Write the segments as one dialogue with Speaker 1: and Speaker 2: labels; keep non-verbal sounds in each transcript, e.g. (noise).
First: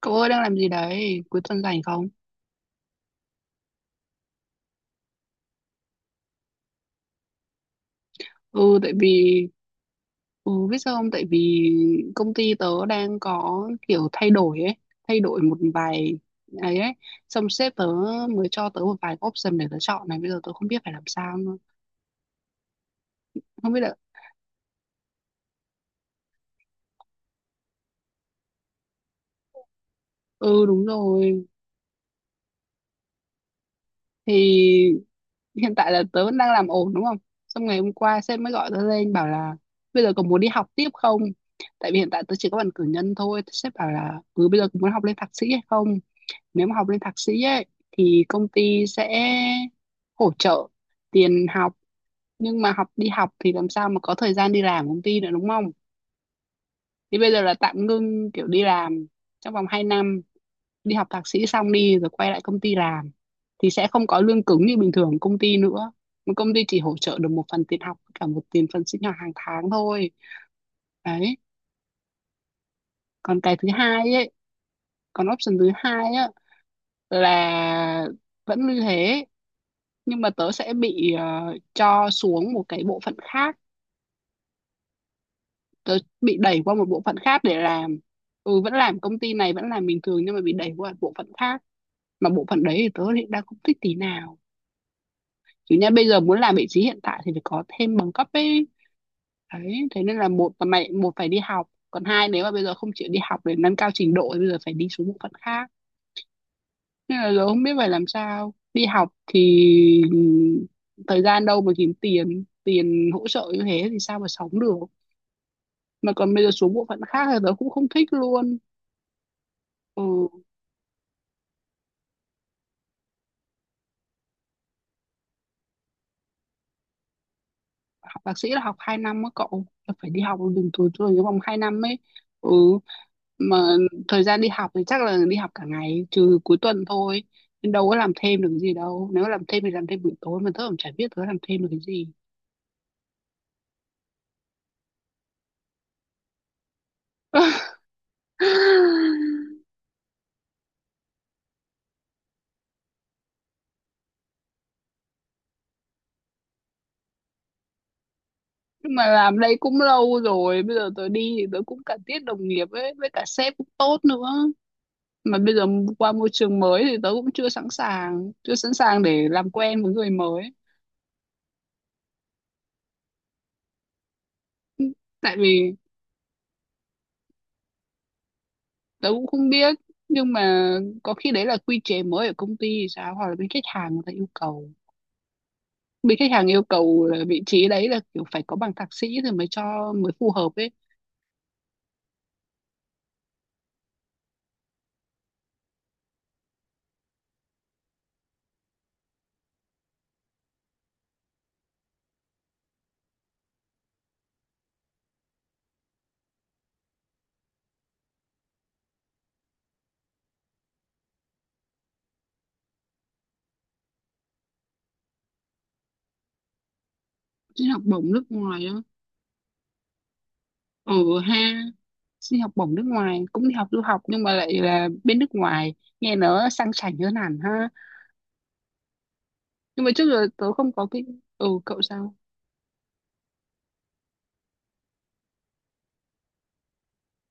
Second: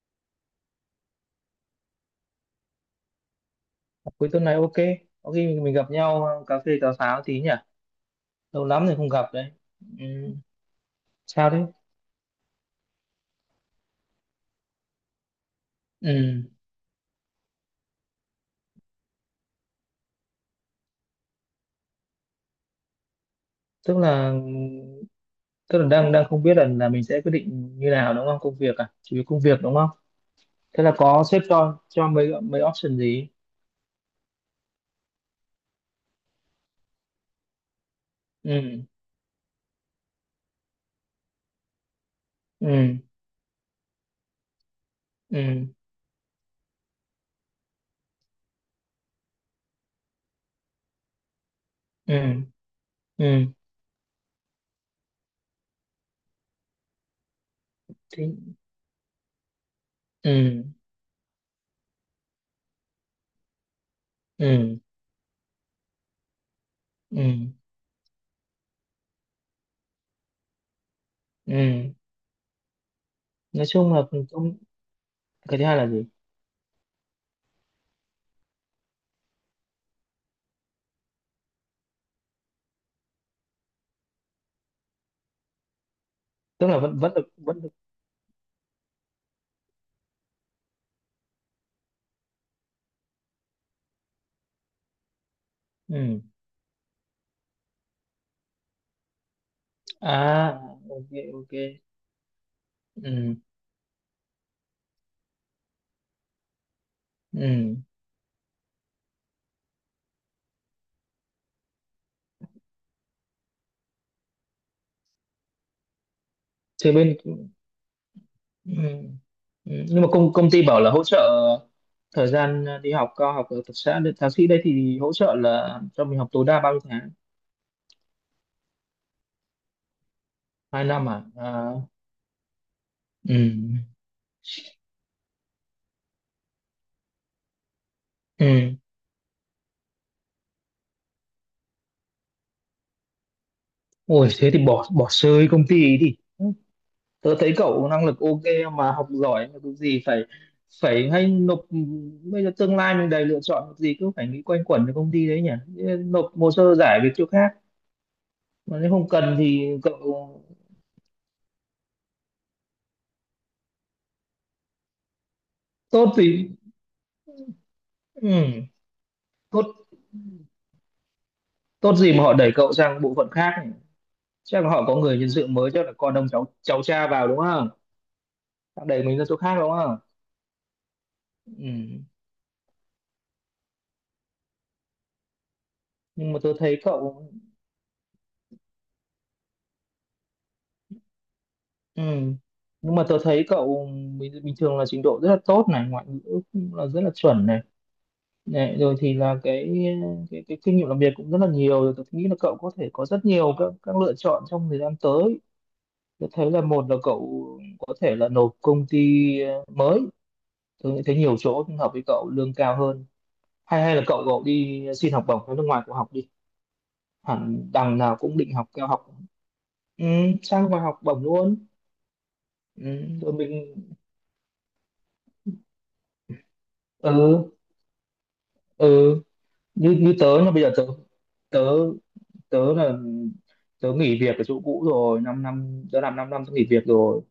Speaker 1: Cậu ơi đang làm gì đấy? Cuối tuần rảnh không?
Speaker 2: Cuối tuần này ok. Có khi mình gặp nhau, cà phê cà pháo tí nhỉ. Lâu
Speaker 1: Ừ,
Speaker 2: lắm
Speaker 1: tại
Speaker 2: rồi không gặp
Speaker 1: vì...
Speaker 2: đấy. Ừ.
Speaker 1: Ừ, biết sao không? Tại
Speaker 2: Sao
Speaker 1: vì
Speaker 2: đấy?
Speaker 1: công ty tớ đang có kiểu thay đổi ấy. Thay đổi một vài...
Speaker 2: Ừ.
Speaker 1: ấy ấy. Xong sếp tớ mới cho tớ một vài option để tớ chọn này. Bây giờ tớ không biết phải làm sao nữa. Không biết là...
Speaker 2: tức là tức là đang đang không biết là mình sẽ quyết định như nào đúng không, công việc à, chỉ vì công việc đúng không?
Speaker 1: Ừ,
Speaker 2: Thế
Speaker 1: đúng
Speaker 2: là có sếp
Speaker 1: rồi.
Speaker 2: cho mấy mấy option gì?
Speaker 1: Thì hiện tại là tớ vẫn đang làm ổn đúng không, xong ngày hôm qua sếp mới gọi tớ
Speaker 2: Ừ.
Speaker 1: lên bảo là bây giờ còn muốn đi học tiếp không, tại vì hiện tại tớ chỉ có bằng cử
Speaker 2: Ừ.
Speaker 1: nhân thôi. Sếp bảo là ừ bây giờ còn muốn học lên thạc sĩ hay
Speaker 2: Ừ.
Speaker 1: không. Nếu mà học lên thạc sĩ ấy thì công ty sẽ hỗ trợ tiền học,
Speaker 2: Ừ.
Speaker 1: nhưng mà học đi học
Speaker 2: Ừ.
Speaker 1: thì làm sao mà có thời gian đi làm công ty nữa đúng không. Thì bây giờ là tạm
Speaker 2: Thế.
Speaker 1: ngưng kiểu đi làm trong vòng 2 năm,
Speaker 2: Ừ.
Speaker 1: đi học thạc sĩ xong đi rồi quay lại công ty làm thì sẽ không có lương cứng như
Speaker 2: Ừ.
Speaker 1: bình thường công ty nữa, mà công ty chỉ hỗ trợ
Speaker 2: Ừ.
Speaker 1: được một phần tiền học với cả một tiền phần sinh hoạt hàng tháng thôi. Đấy,
Speaker 2: Ừ.
Speaker 1: còn cái
Speaker 2: Nói
Speaker 1: thứ
Speaker 2: chung là
Speaker 1: hai ấy.
Speaker 2: công.
Speaker 1: Còn option
Speaker 2: Cái thứ
Speaker 1: thứ
Speaker 2: hai là gì?
Speaker 1: hai á, là vẫn như thế nhưng mà tớ sẽ bị cho xuống một cái bộ phận khác, tớ bị đẩy
Speaker 2: Tức
Speaker 1: qua
Speaker 2: là
Speaker 1: một
Speaker 2: vẫn
Speaker 1: bộ
Speaker 2: vẫn
Speaker 1: phận
Speaker 2: được
Speaker 1: khác để
Speaker 2: vẫn được
Speaker 1: làm. Ừ vẫn làm công ty này, vẫn làm bình thường nhưng mà bị đẩy qua bộ phận khác, mà bộ phận đấy thì tớ đang không thích tí nào. Chứ nha bây giờ
Speaker 2: Ừ.
Speaker 1: muốn làm vị trí hiện tại thì phải có thêm bằng cấp ấy. Đấy thế nên
Speaker 2: À,
Speaker 1: là một là mày
Speaker 2: ok.
Speaker 1: một phải đi
Speaker 2: Ok.
Speaker 1: học, còn hai nếu mà bây giờ không chịu đi
Speaker 2: Ừ.
Speaker 1: học để nâng cao trình độ thì bây giờ phải đi xuống bộ phận khác. Nên là giờ không biết
Speaker 2: Ừ.
Speaker 1: phải làm sao, đi học thì ừ, thời gian đâu mà kiếm tiền tiền hỗ trợ như thế thì sao mà sống được, mà còn bây giờ xuống bộ
Speaker 2: Thì
Speaker 1: phận
Speaker 2: bên,
Speaker 1: khác
Speaker 2: ừ.
Speaker 1: thì tớ cũng không thích luôn.
Speaker 2: Ừ. Nhưng
Speaker 1: Ừ
Speaker 2: mà công công ty bảo là hỗ trợ thời gian đi học cao học ở thực xã. Thế thạc sĩ đây thì hỗ trợ là cho mình học tối đa bao nhiêu tháng?
Speaker 1: học thạc sĩ là học 2 năm á cậu, là phải đi học đường
Speaker 2: hai
Speaker 1: từ
Speaker 2: năm
Speaker 1: trường trong
Speaker 2: à?
Speaker 1: vòng 2
Speaker 2: À.
Speaker 1: năm ấy. Ừ
Speaker 2: Ừ.
Speaker 1: mà thời gian đi học thì chắc là đi học cả ngày trừ cuối tuần thôi, nên đâu có làm thêm được cái
Speaker 2: Ừ.
Speaker 1: gì đâu. Nếu làm thêm thì làm thêm buổi tối, mà tớ cũng chả biết tớ làm thêm được cái gì.
Speaker 2: Ôi thế thì bỏ bỏ rơi công ty ấy đi. Tớ thấy cậu năng lực ok mà, học
Speaker 1: (laughs)
Speaker 2: giỏi mà, cái gì phải. Hay nộp. Bây giờ tương lai mình đầy lựa chọn, cái gì cứ phải nghĩ quanh quẩn với công ty đấy nhỉ? Nộp hồ sơ giải việc chỗ khác, mà nếu
Speaker 1: Nhưng mà
Speaker 2: không cần
Speaker 1: làm đây
Speaker 2: thì
Speaker 1: cũng
Speaker 2: cậu.
Speaker 1: lâu rồi, bây giờ tớ đi thì tớ cũng cả tiết đồng nghiệp ấy với cả sếp cũng tốt nữa. Mà bây giờ qua
Speaker 2: Tốt
Speaker 1: môi
Speaker 2: thì,
Speaker 1: trường mới thì tớ cũng chưa sẵn sàng chưa
Speaker 2: ừ.
Speaker 1: sẵn sàng để làm
Speaker 2: tốt
Speaker 1: quen với người mới.
Speaker 2: tốt gì mà họ đẩy cậu sang bộ phận khác nhỉ? Chắc là họ có người nhân
Speaker 1: Tại
Speaker 2: sự mới,
Speaker 1: vì
Speaker 2: chắc là con ông cháu cháu cha vào đúng không? Họ đẩy
Speaker 1: tớ
Speaker 2: mình ra
Speaker 1: cũng
Speaker 2: chỗ
Speaker 1: không
Speaker 2: khác đúng
Speaker 1: biết,
Speaker 2: không?
Speaker 1: nhưng mà có khi đấy là quy
Speaker 2: Ừ.
Speaker 1: chế mới ở công ty thì sao, hoặc là bên khách hàng người ta yêu cầu. Bên khách
Speaker 2: nhưng mà
Speaker 1: hàng
Speaker 2: tôi
Speaker 1: yêu
Speaker 2: thấy
Speaker 1: cầu là
Speaker 2: cậu
Speaker 1: vị trí đấy là kiểu phải có bằng thạc sĩ thì mới cho, mới phù hợp ấy.
Speaker 2: Ừ. Nhưng mà tôi thấy cậu bình thường là trình độ rất là tốt này, ngoại ngữ cũng là rất là chuẩn này. Này, rồi thì là cái kinh nghiệm làm việc cũng rất là nhiều rồi. Tôi nghĩ là cậu có thể có rất nhiều các lựa chọn trong thời gian tới. Tôi thấy là một là cậu có thể là nộp công ty, mới. Tôi nghĩ thấy nhiều chỗ hợp với cậu lương cao hơn. Hay hay là cậu cậu đi xin học bổng ở nước ngoài, cậu học đi, hẳn
Speaker 1: Xin học
Speaker 2: đằng
Speaker 1: bổng
Speaker 2: nào
Speaker 1: nước
Speaker 2: cũng định
Speaker 1: ngoài
Speaker 2: học
Speaker 1: á?
Speaker 2: cao học. Ừ, sang ngoài
Speaker 1: Ừ
Speaker 2: học bổng luôn.
Speaker 1: ha, xin học bổng nước
Speaker 2: Ừ,
Speaker 1: ngoài
Speaker 2: rồi
Speaker 1: cũng
Speaker 2: mình.
Speaker 1: đi học du học nhưng mà lại là bên nước ngoài, nghe nó sang chảnh hơn hẳn
Speaker 2: Ừ.
Speaker 1: ha.
Speaker 2: Ừ.
Speaker 1: Nhưng mà
Speaker 2: như
Speaker 1: trước
Speaker 2: như
Speaker 1: giờ
Speaker 2: tớ là
Speaker 1: tớ
Speaker 2: bây
Speaker 1: không
Speaker 2: giờ tớ
Speaker 1: có cái... ừ
Speaker 2: tớ
Speaker 1: cậu sao?
Speaker 2: Tớ là tớ nghỉ việc ở chỗ cũ rồi 5 năm năm. Tớ làm 5 năm năm, tớ nghỉ việc rồi.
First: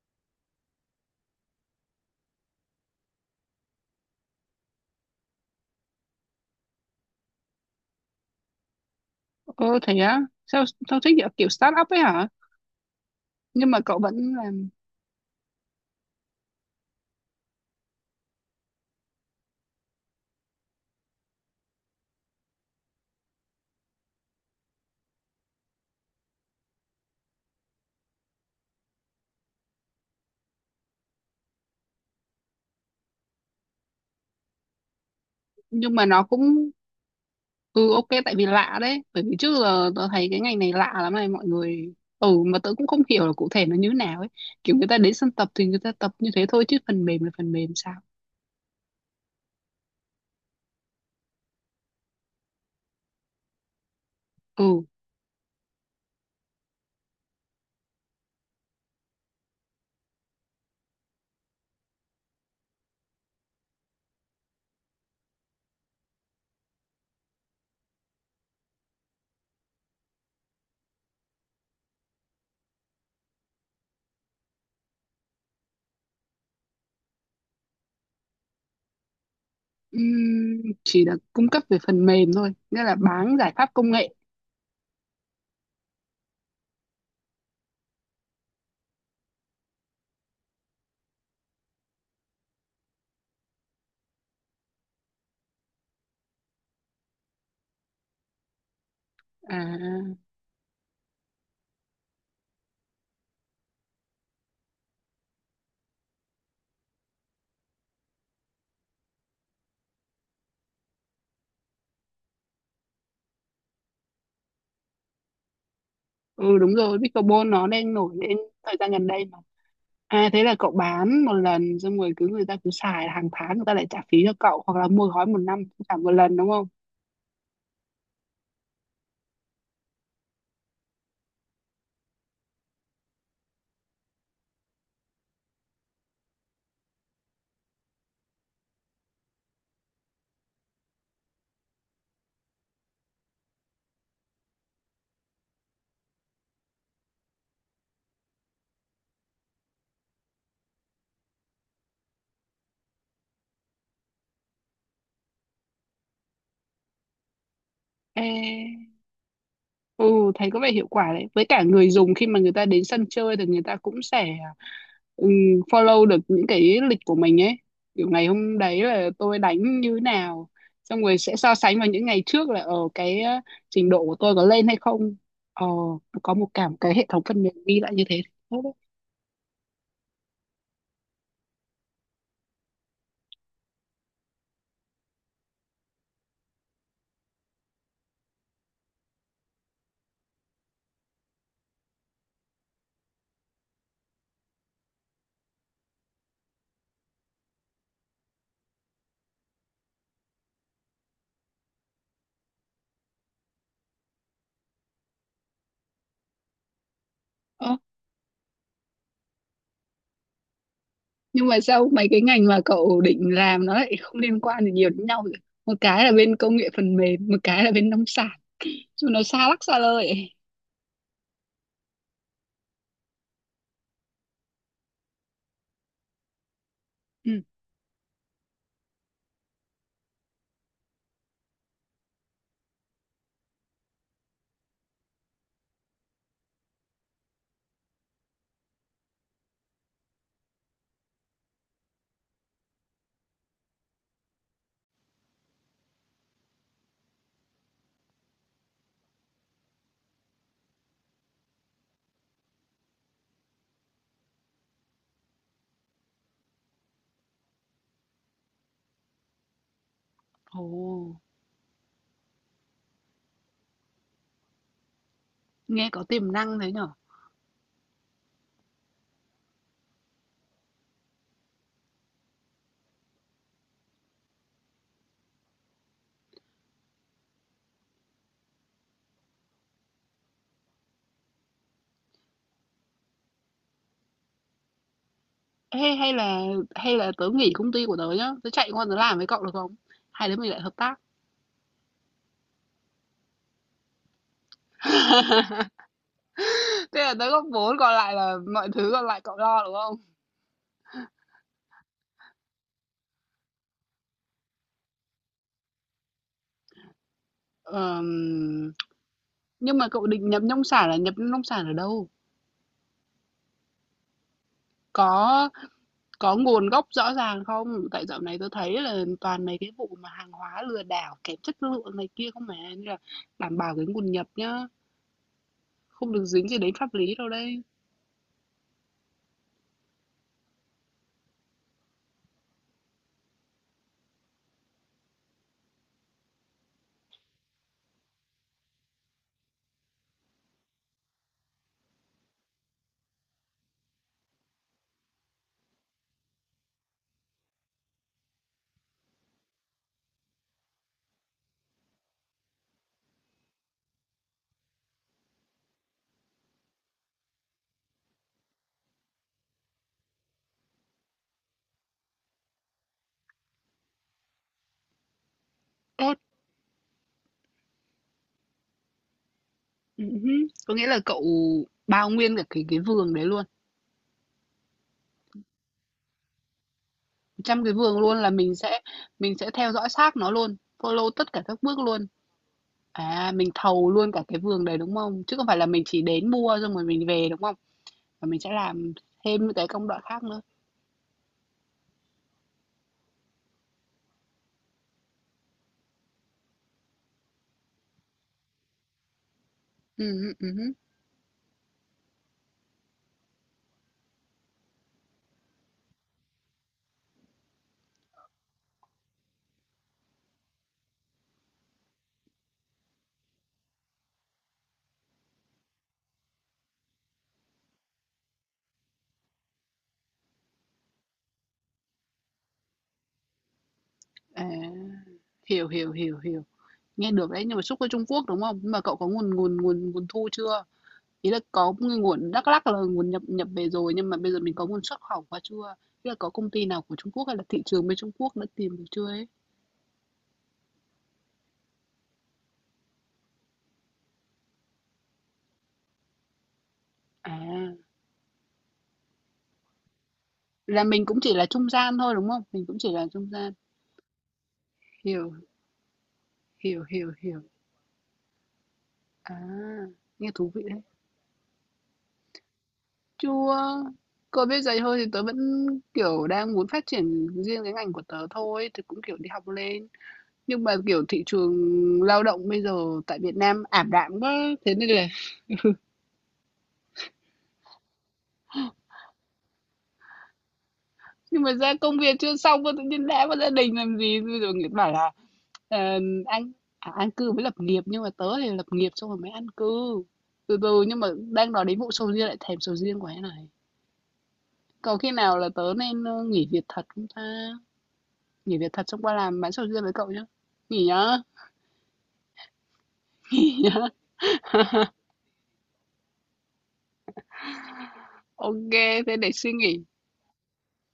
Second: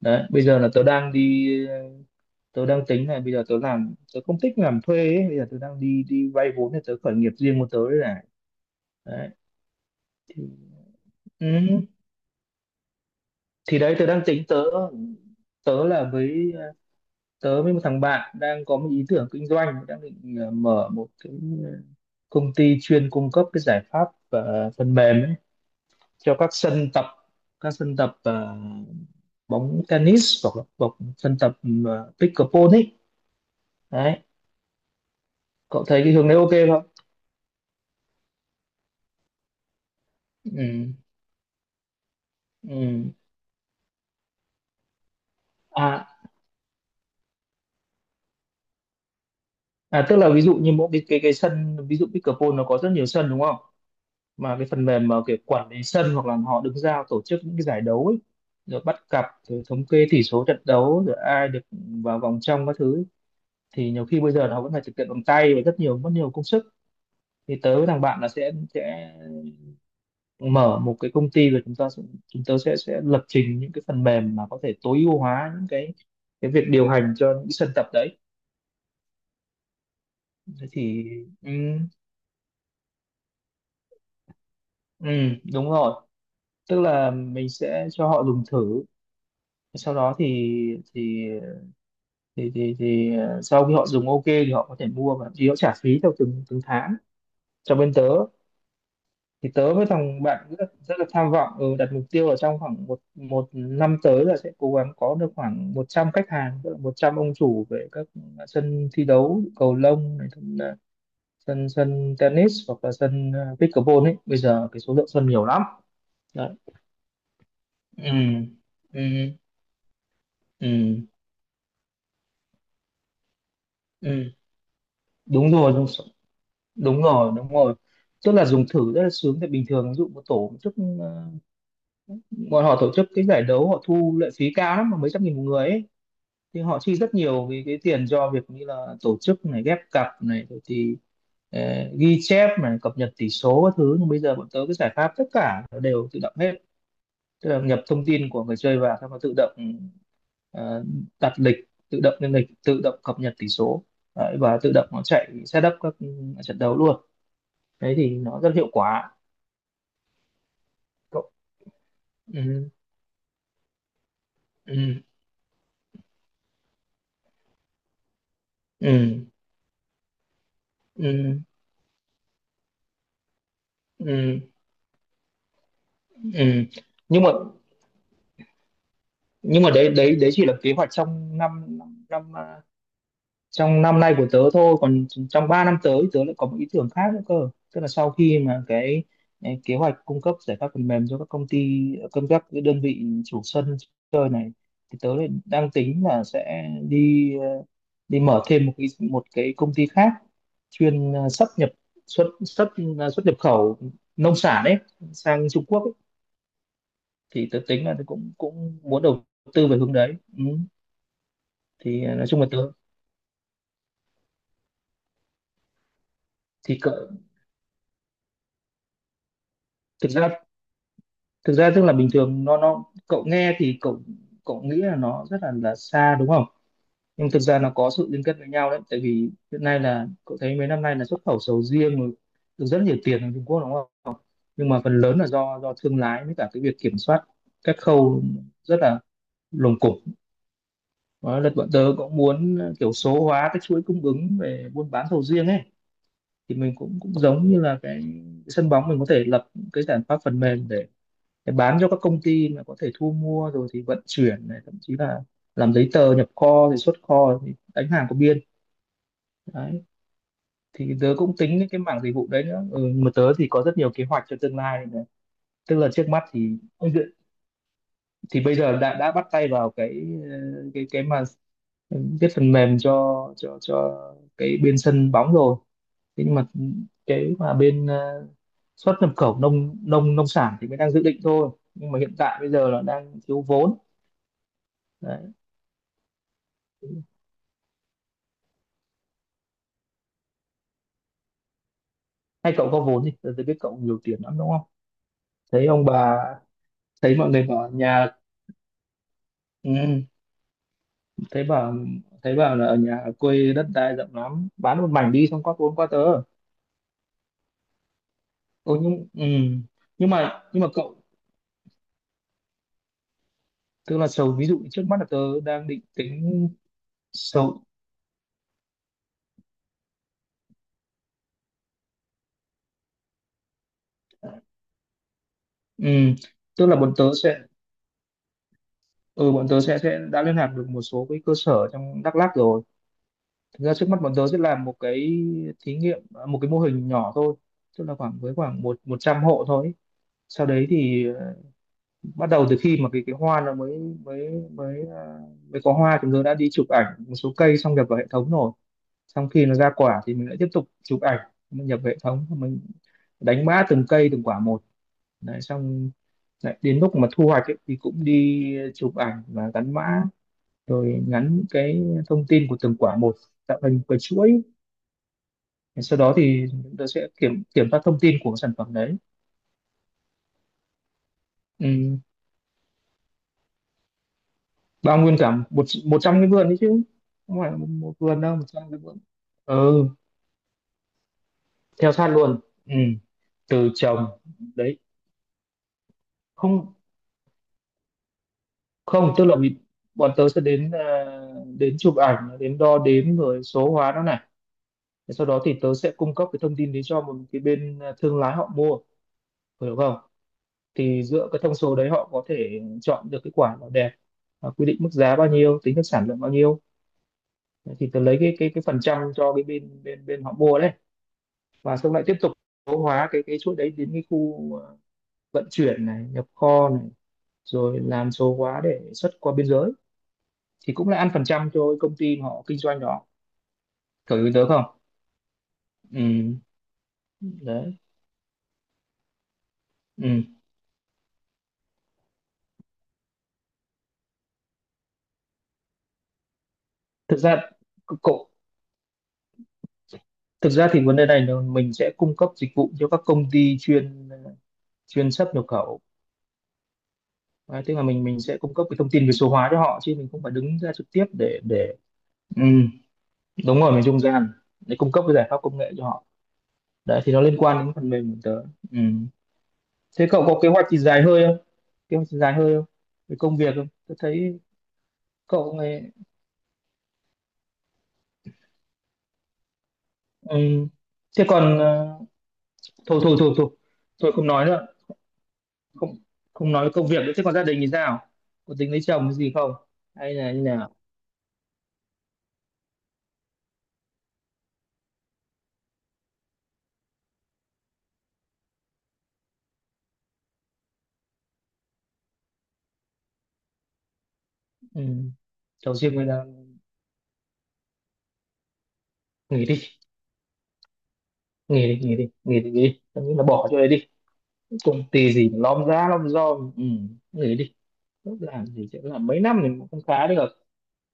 Speaker 2: Đấy bây giờ là tớ đang đi. Tớ đang tính là bây giờ tớ làm, tớ không thích làm thuê ấy. Bây giờ tớ đang đi đi vay vốn để tớ khởi nghiệp riêng của tớ đấy này. Đấy.
Speaker 1: Ờ thế á?
Speaker 2: Thì,
Speaker 1: Sao sao thích kiểu
Speaker 2: ừ,
Speaker 1: kiểu start up ấy hả? Nhưng mà
Speaker 2: thì đấy
Speaker 1: cậu
Speaker 2: tớ đang
Speaker 1: vẫn
Speaker 2: tính tớ.
Speaker 1: làm.
Speaker 2: Tớ là với Tớ với một thằng bạn đang có một ý tưởng kinh doanh, đang định, mở một cái, ờ, công ty chuyên cung cấp cái giải pháp, phần mềm ấy, cho các sân tập, các sân tập ờ, bóng tennis hoặc là bóng sân tập, ừ, pickleball ấy. Đấy. Cậu
Speaker 1: Nhưng
Speaker 2: thấy
Speaker 1: mà
Speaker 2: cái
Speaker 1: nó
Speaker 2: hướng đấy ok
Speaker 1: cũng...
Speaker 2: không?
Speaker 1: Ừ ok, tại vì lạ đấy, bởi vì trước giờ tớ thấy cái ngành này
Speaker 2: Ừ.
Speaker 1: lạ lắm này mọi người, ừ mà tớ cũng không
Speaker 2: Ừ.
Speaker 1: hiểu là cụ thể nó như nào ấy. Kiểu người ta đến sân tập thì người ta
Speaker 2: À,
Speaker 1: tập như thế thôi, chứ phần mềm là phần mềm sao?
Speaker 2: tức là ví dụ như mỗi cái sân, ví dụ pickleball nó có rất nhiều sân đúng không? Mà cái
Speaker 1: Ừ,
Speaker 2: phần mềm mà kiểu quản lý sân hoặc là họ đứng ra tổ chức những cái giải đấu ấy, rồi bắt cặp, rồi thống kê tỷ số trận đấu, rồi ai được vào vòng trong các thứ ấy. Thì nhiều khi bây giờ là họ vẫn phải thực hiện bằng tay và rất nhiều, mất nhiều công sức. Thì tớ với thằng bạn là sẽ mở một cái công ty, rồi chúng tớ sẽ lập trình những cái phần mềm mà có thể tối ưu hóa những cái việc điều hành cho những sân tập đấy.
Speaker 1: ừm,
Speaker 2: Thế thì,
Speaker 1: chỉ là cung
Speaker 2: ừ,
Speaker 1: cấp về phần mềm thôi, nghĩa là bán giải pháp công nghệ
Speaker 2: ừ, đúng rồi. Tức là mình sẽ cho họ dùng thử, sau đó thì thì ờ, sau khi họ dùng ok thì họ có thể mua, và thì họ trả phí theo từng từng tháng cho bên tớ. Thì tớ với
Speaker 1: à?
Speaker 2: thằng bạn rất là tham vọng, ừ, đặt mục tiêu là trong khoảng một một năm tới là sẽ cố gắng có được khoảng 100 khách hàng, tức là 100 ông chủ về các sân thi đấu cầu lông này, cũng là sân sân tennis hoặc là sân, pickleball ấy. Bây giờ cái số lượng sân nhiều lắm đấy.
Speaker 1: Ừ đúng rồi, pickleball nó đang
Speaker 2: Ừ.
Speaker 1: nổi lên thời gian
Speaker 2: Ừ.
Speaker 1: gần đây mà. À thế là cậu
Speaker 2: Ừ.
Speaker 1: bán một lần xong rồi cứ người ta cứ xài hàng tháng người ta lại trả phí cho
Speaker 2: Ừ.
Speaker 1: cậu, hoặc là mua gói một
Speaker 2: Đúng
Speaker 1: năm
Speaker 2: rồi,
Speaker 1: cũng trả một lần đúng không?
Speaker 2: đúng rồi, đúng rồi. Tức là dùng thử rất là sướng, tại bình thường ví dụ một tổ chức, ờ, bọn họ tổ chức cái giải đấu, họ thu lệ phí cao lắm, mà mấy trăm nghìn một người ấy. Thì họ chi rất nhiều vì cái tiền cho việc như là tổ chức này, ghép cặp này, rồi thì, ờ, ghi chép này, cập nhật tỷ số các thứ. Nhưng bây giờ bọn tớ cái giải pháp tất cả nó đều tự động hết, tức là nhập thông tin của người chơi vào xong nó tự động, ờ, đặt lịch, tự động lên lịch, tự động cập nhật tỷ số. Đấy, và tự động nó chạy setup các, ừ, trận đấu luôn. Đấy thì
Speaker 1: Ê,
Speaker 2: nó rất hiệu quả.
Speaker 1: ừ, thấy có vẻ hiệu quả đấy. Với cả người dùng khi mà người ta
Speaker 2: Ừ.
Speaker 1: đến sân chơi thì người ta cũng sẽ
Speaker 2: Ừ.
Speaker 1: ừm, follow được những cái lịch của mình ấy. Kiểu ngày hôm đấy là
Speaker 2: Ừ.
Speaker 1: tôi đánh như nào. Xong rồi sẽ
Speaker 2: Ừ.
Speaker 1: so sánh vào những ngày trước là ở cái trình độ của tôi có
Speaker 2: Ừ.
Speaker 1: lên hay không. Ờ, có một
Speaker 2: Ừ.
Speaker 1: cả một cái hệ thống
Speaker 2: nhưng mà
Speaker 1: phần mềm ghi lại như thế. Tốt đấy.
Speaker 2: nhưng mà đấy đấy đấy chỉ là kế hoạch trong năm năm năm, à, trong năm nay của tớ thôi, còn trong 3 năm tới tớ lại có một ý tưởng khác nữa cơ. Tức là sau khi mà cái kế hoạch cung cấp giải pháp phần mềm cho các công ty, các cái đơn vị chủ sân chơi này, thì tớ lại đang tính là sẽ đi, đi mở thêm một cái công ty khác chuyên, à, xuất nhập xuất xuất à, xuất nhập khẩu nông sản ấy sang Trung Quốc. Thì tớ
Speaker 1: Ờ,
Speaker 2: tính là tớ cũng cũng muốn đầu tư về hướng đấy, ừ.
Speaker 1: nhưng mà sao
Speaker 2: Thì,
Speaker 1: mấy
Speaker 2: à,
Speaker 1: cái
Speaker 2: nói chung
Speaker 1: ngành
Speaker 2: là tớ.
Speaker 1: mà cậu định làm nó lại không liên quan gì nhiều đến nhau vậy? Một cái là bên công nghệ
Speaker 2: Thì cậu.
Speaker 1: phần mềm, một cái là bên nông sản. Chứ nó xa lắc xa lơi
Speaker 2: thực
Speaker 1: ấy.
Speaker 2: ra thực ra tức là bình thường nó cậu nghe thì cậu cậu nghĩ là nó rất là xa đúng không? Nhưng thực
Speaker 1: Ừ.
Speaker 2: ra nó có sự liên kết với nhau đấy. Tại vì hiện nay là cậu thấy mấy năm nay là xuất khẩu sầu riêng rồi, được rất nhiều tiền ở Trung Quốc đúng không? Nhưng mà phần lớn là do thương lái, với cả cái việc kiểm soát các khâu rất là lồng cộp. Đó là bọn tớ cũng muốn kiểu số hóa cái chuỗi cung ứng về buôn bán sầu riêng ấy. Thì mình cũng cũng giống như là cái sân bóng, mình có thể lập cái giải pháp phần mềm để bán cho các công ty mà có thể thu mua rồi thì vận chuyển này, thậm chí là làm giấy tờ nhập kho thì xuất kho thì đánh hàng có biên. Đấy. Thì
Speaker 1: Ồ.
Speaker 2: tớ cũng tính đến cái mảng dịch vụ đấy nữa, ừ, mà tớ thì có rất nhiều kế hoạch cho tương lai này. Tức là
Speaker 1: Nghe có
Speaker 2: trước mắt
Speaker 1: tiềm
Speaker 2: thì
Speaker 1: năng thế nhở?
Speaker 2: thì bây giờ đã bắt tay vào cái mà viết phần mềm cho cái bên sân bóng rồi. Thế nhưng mà cái mà bên, xuất nhập khẩu nông nông nông sản thì mới đang dự định thôi, nhưng mà hiện tại bây giờ là đang thiếu vốn. Đấy.
Speaker 1: Ê, hay là tớ nghỉ công ty của tớ nhá, tớ chạy qua tớ làm với cậu được không? Hai đứa mình lại hợp tác.
Speaker 2: Hay cậu có vốn thì tôi biết cậu nhiều tiền lắm đúng không? Thấy
Speaker 1: (laughs)
Speaker 2: ông bà,
Speaker 1: Thế là
Speaker 2: thấy
Speaker 1: tớ
Speaker 2: mọi người
Speaker 1: góp
Speaker 2: bảo
Speaker 1: vốn còn
Speaker 2: nhà,
Speaker 1: lại là mọi thứ còn lại cậu lo đúng
Speaker 2: ừ,
Speaker 1: không?
Speaker 2: thấy bảo thấy bảo là ở nhà ở quê đất đai rộng lắm, bán một mảnh đi xong có vốn qua tớ.
Speaker 1: Ờm,
Speaker 2: Ô, nhưng ừ.
Speaker 1: nhưng mà cậu
Speaker 2: nhưng
Speaker 1: định nhập
Speaker 2: mà nhưng
Speaker 1: nông
Speaker 2: mà
Speaker 1: sản là
Speaker 2: cậu,
Speaker 1: nhập nông sản ở đâu?
Speaker 2: tức là ví dụ trước mắt là tớ
Speaker 1: Có
Speaker 2: đang định
Speaker 1: có
Speaker 2: tính.
Speaker 1: nguồn gốc rõ ràng
Speaker 2: sầu
Speaker 1: không? Tại dạo này tớ thấy là toàn mấy cái vụ mà hàng hóa lừa đảo kém chất lượng này kia không mà, nên là đảm bảo cái nguồn nhập nhá,
Speaker 2: ừ.
Speaker 1: không được dính gì
Speaker 2: Tức
Speaker 1: đến
Speaker 2: là
Speaker 1: pháp
Speaker 2: bọn tớ
Speaker 1: lý đâu
Speaker 2: sẽ,
Speaker 1: đây.
Speaker 2: ừ, bọn tớ sẽ đã liên lạc được một số cái cơ sở trong Đắk Lắk rồi. Thực ra trước mắt bọn tớ sẽ làm một cái thí nghiệm, à, một cái mô hình nhỏ thôi, tức là khoảng một một trăm hộ thôi ấy. Sau đấy thì, bắt đầu từ khi mà cái hoa nó mới mới mới, mới có hoa, chúng tớ đã đi chụp ảnh một số cây xong nhập vào hệ thống rồi. Xong khi nó ra quả thì mình lại tiếp tục chụp ảnh, mình nhập vào hệ thống, mình đánh mã từng cây, từng quả một. Đấy. Xong lại đến lúc mà thu hoạch ấy, thì cũng đi chụp ảnh và gắn mã, rồi ngắn cái thông tin của từng quả một, tạo thành một cái chuỗi. Sau
Speaker 1: Ê,
Speaker 2: đó thì chúng ta sẽ kiểm kiểm tra thông tin của cái sản phẩm đấy.
Speaker 1: ừm hứm. Có nghĩa là cậu
Speaker 2: Ừ.
Speaker 1: bao nguyên cả cái vườn đấy luôn,
Speaker 2: Bao nguyên cả một một trăm cái vườn đấy chứ, không phải là
Speaker 1: 100
Speaker 2: một,
Speaker 1: cái
Speaker 2: một
Speaker 1: vườn luôn
Speaker 2: vườn
Speaker 1: là
Speaker 2: đâu, một
Speaker 1: mình
Speaker 2: trăm cái
Speaker 1: sẽ
Speaker 2: vườn.
Speaker 1: mình sẽ theo
Speaker 2: Ừ,
Speaker 1: dõi sát nó luôn, follow tất cả các bước
Speaker 2: theo
Speaker 1: luôn.
Speaker 2: sát luôn. Ừ.
Speaker 1: À, mình
Speaker 2: Từ
Speaker 1: thầu
Speaker 2: trồng.
Speaker 1: luôn cả cái vườn đấy,
Speaker 2: Đấy.
Speaker 1: đúng không? Chứ không phải là mình chỉ đến mua xong
Speaker 2: Không,
Speaker 1: rồi mình về, đúng không? Và mình sẽ làm
Speaker 2: không, tức là
Speaker 1: thêm những
Speaker 2: vì
Speaker 1: cái công đoạn
Speaker 2: bọn
Speaker 1: khác
Speaker 2: tớ
Speaker 1: nữa.
Speaker 2: sẽ đến, à, đến chụp ảnh, đến đo đếm rồi số hóa nó này. Thế sau đó thì tớ sẽ cung cấp cái thông tin đấy cho một cái bên, à, thương lái họ mua, hiểu không?
Speaker 1: Hứm, hứm.
Speaker 2: Thì dựa cái thông số đấy họ có thể chọn được cái quả nào đẹp, à, quy định mức giá bao nhiêu, tính được sản lượng bao nhiêu. Đấy, thì tớ lấy cái phần trăm cho cái bên bên bên họ mua đấy. Và xong lại tiếp tục số hóa cái chuỗi đấy đến cái khu, vận chuyển này, nhập kho này, rồi làm số hóa để xuất qua biên giới, thì cũng là ăn phần trăm cho cái công ty mà họ kinh doanh đó. Cậu ý
Speaker 1: À,
Speaker 2: tớ không?
Speaker 1: hiểu, hiểu, hiểu,
Speaker 2: Ừ.
Speaker 1: hiểu. Nghe được đấy, nhưng mà xuất
Speaker 2: Đấy.
Speaker 1: qua Trung Quốc, đúng không? Nhưng mà cậu có nguồn nguồn nguồn nguồn
Speaker 2: Ừ.
Speaker 1: thu chưa? Ý là có một cái nguồn Đắk Lắk là nguồn nhập nhập về rồi, nhưng mà bây giờ mình có nguồn xuất khẩu qua chưa? Ý là có công ty nào của Trung
Speaker 2: thực
Speaker 1: Quốc hay là
Speaker 2: ra
Speaker 1: thị trường bên Trung
Speaker 2: cậu
Speaker 1: Quốc đã tìm được chưa ấy?
Speaker 2: Thực ra thì vấn đề này là mình sẽ cung cấp dịch vụ cho các công ty chuyên chuyên xuất nhập khẩu.
Speaker 1: À,
Speaker 2: À, tức là mình sẽ cung cấp cái thông tin về số hóa cho họ chứ mình không phải đứng ra
Speaker 1: là
Speaker 2: trực
Speaker 1: mình
Speaker 2: tiếp
Speaker 1: cũng chỉ
Speaker 2: để
Speaker 1: là trung
Speaker 2: để
Speaker 1: gian thôi đúng
Speaker 2: Ừ,
Speaker 1: không? Mình cũng chỉ là trung gian.
Speaker 2: đúng rồi, mình trung gian để cung cấp cái giải
Speaker 1: Hiểu,
Speaker 2: pháp công nghệ cho họ.
Speaker 1: hiểu,
Speaker 2: Đấy
Speaker 1: hiểu,
Speaker 2: thì nó liên
Speaker 1: hiểu.
Speaker 2: quan đến phần mềm của tớ. Ừ.
Speaker 1: À,
Speaker 2: Thế cậu
Speaker 1: nghe
Speaker 2: có kế
Speaker 1: thú vị
Speaker 2: hoạch gì
Speaker 1: đấy.
Speaker 2: dài hơi không? kế hoạch gì dài hơi không Về công việc không?
Speaker 1: Chưa.
Speaker 2: Tớ thấy
Speaker 1: Còn bây giờ thôi thì tớ vẫn
Speaker 2: cậu này.
Speaker 1: kiểu đang muốn phát triển riêng cái ngành của tớ thôi, thì cũng kiểu đi học lên.
Speaker 2: Ừ.
Speaker 1: Nhưng mà kiểu thị
Speaker 2: Thế
Speaker 1: trường
Speaker 2: còn,
Speaker 1: lao động bây giờ
Speaker 2: thôi thôi
Speaker 1: tại
Speaker 2: thôi
Speaker 1: Việt
Speaker 2: thôi
Speaker 1: Nam ảm
Speaker 2: thôi,
Speaker 1: đạm
Speaker 2: không
Speaker 1: quá,
Speaker 2: nói nữa.
Speaker 1: thế nên là
Speaker 2: Không, không nói công việc nữa. Thế còn gia đình thì sao? Có tính lấy chồng cái gì không? Hay là như nào?
Speaker 1: nhưng mà ra công việc chưa xong mà tự nhiên đá vào gia đình làm gì rồi người ta bảo là ờ, anh à, an cư với lập nghiệp, nhưng mà tớ thì lập nghiệp xong rồi mới an cư từ từ. Nhưng mà đang nói đến vụ sầu riêng lại thèm sầu riêng quá này,
Speaker 2: Ừ.
Speaker 1: có khi nào là tớ
Speaker 2: Chồng riêng
Speaker 1: nên
Speaker 2: hay là
Speaker 1: nghỉ việc thật không ta, nghỉ việc thật xong qua làm
Speaker 2: nghỉ
Speaker 1: bán sầu
Speaker 2: đi,
Speaker 1: riêng với cậu nhá. Nghỉ nhá.
Speaker 2: nghỉ đi, nghỉ đi, nghỉ đi, nghỉ đi. Tớ nghĩ là
Speaker 1: (laughs)
Speaker 2: bỏ chỗ
Speaker 1: Nghỉ
Speaker 2: đấy
Speaker 1: nhá.
Speaker 2: đi, công ty gì mà lom ra lom rom. Ừ. Người đi làm gì
Speaker 1: Ok
Speaker 2: chứ, làm
Speaker 1: thế
Speaker 2: mấy
Speaker 1: để
Speaker 2: năm thì
Speaker 1: suy
Speaker 2: cũng không
Speaker 1: nghĩ,
Speaker 2: khá được.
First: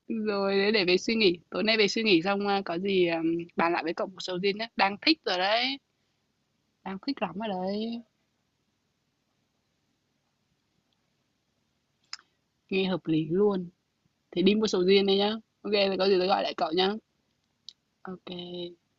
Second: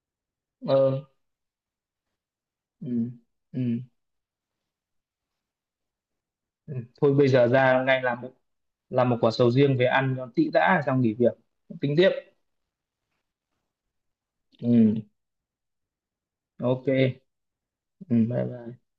Speaker 1: rồi để về
Speaker 2: Ờ.
Speaker 1: suy nghĩ tối nay, về suy nghĩ xong ờ, có gì
Speaker 2: Ừ,
Speaker 1: ờ,
Speaker 2: ừ,
Speaker 1: bàn lại với cậu một sầu riêng nhé, đang thích rồi đấy,
Speaker 2: ừ.
Speaker 1: đang
Speaker 2: Thôi
Speaker 1: thích
Speaker 2: bây
Speaker 1: lắm rồi
Speaker 2: giờ ra
Speaker 1: đấy.
Speaker 2: ngay làm một quả sầu riêng về ăn cho tị đã, xong nghỉ việc tính tiếp.
Speaker 1: Nghe hợp lý luôn. Thì đi mua sầu
Speaker 2: Ừ.
Speaker 1: riêng đây nhá. Ok thì có gì tôi gọi lại cậu
Speaker 2: Ok.
Speaker 1: nhá.
Speaker 2: Ừ.
Speaker 1: Ok.
Speaker 2: Bye bye.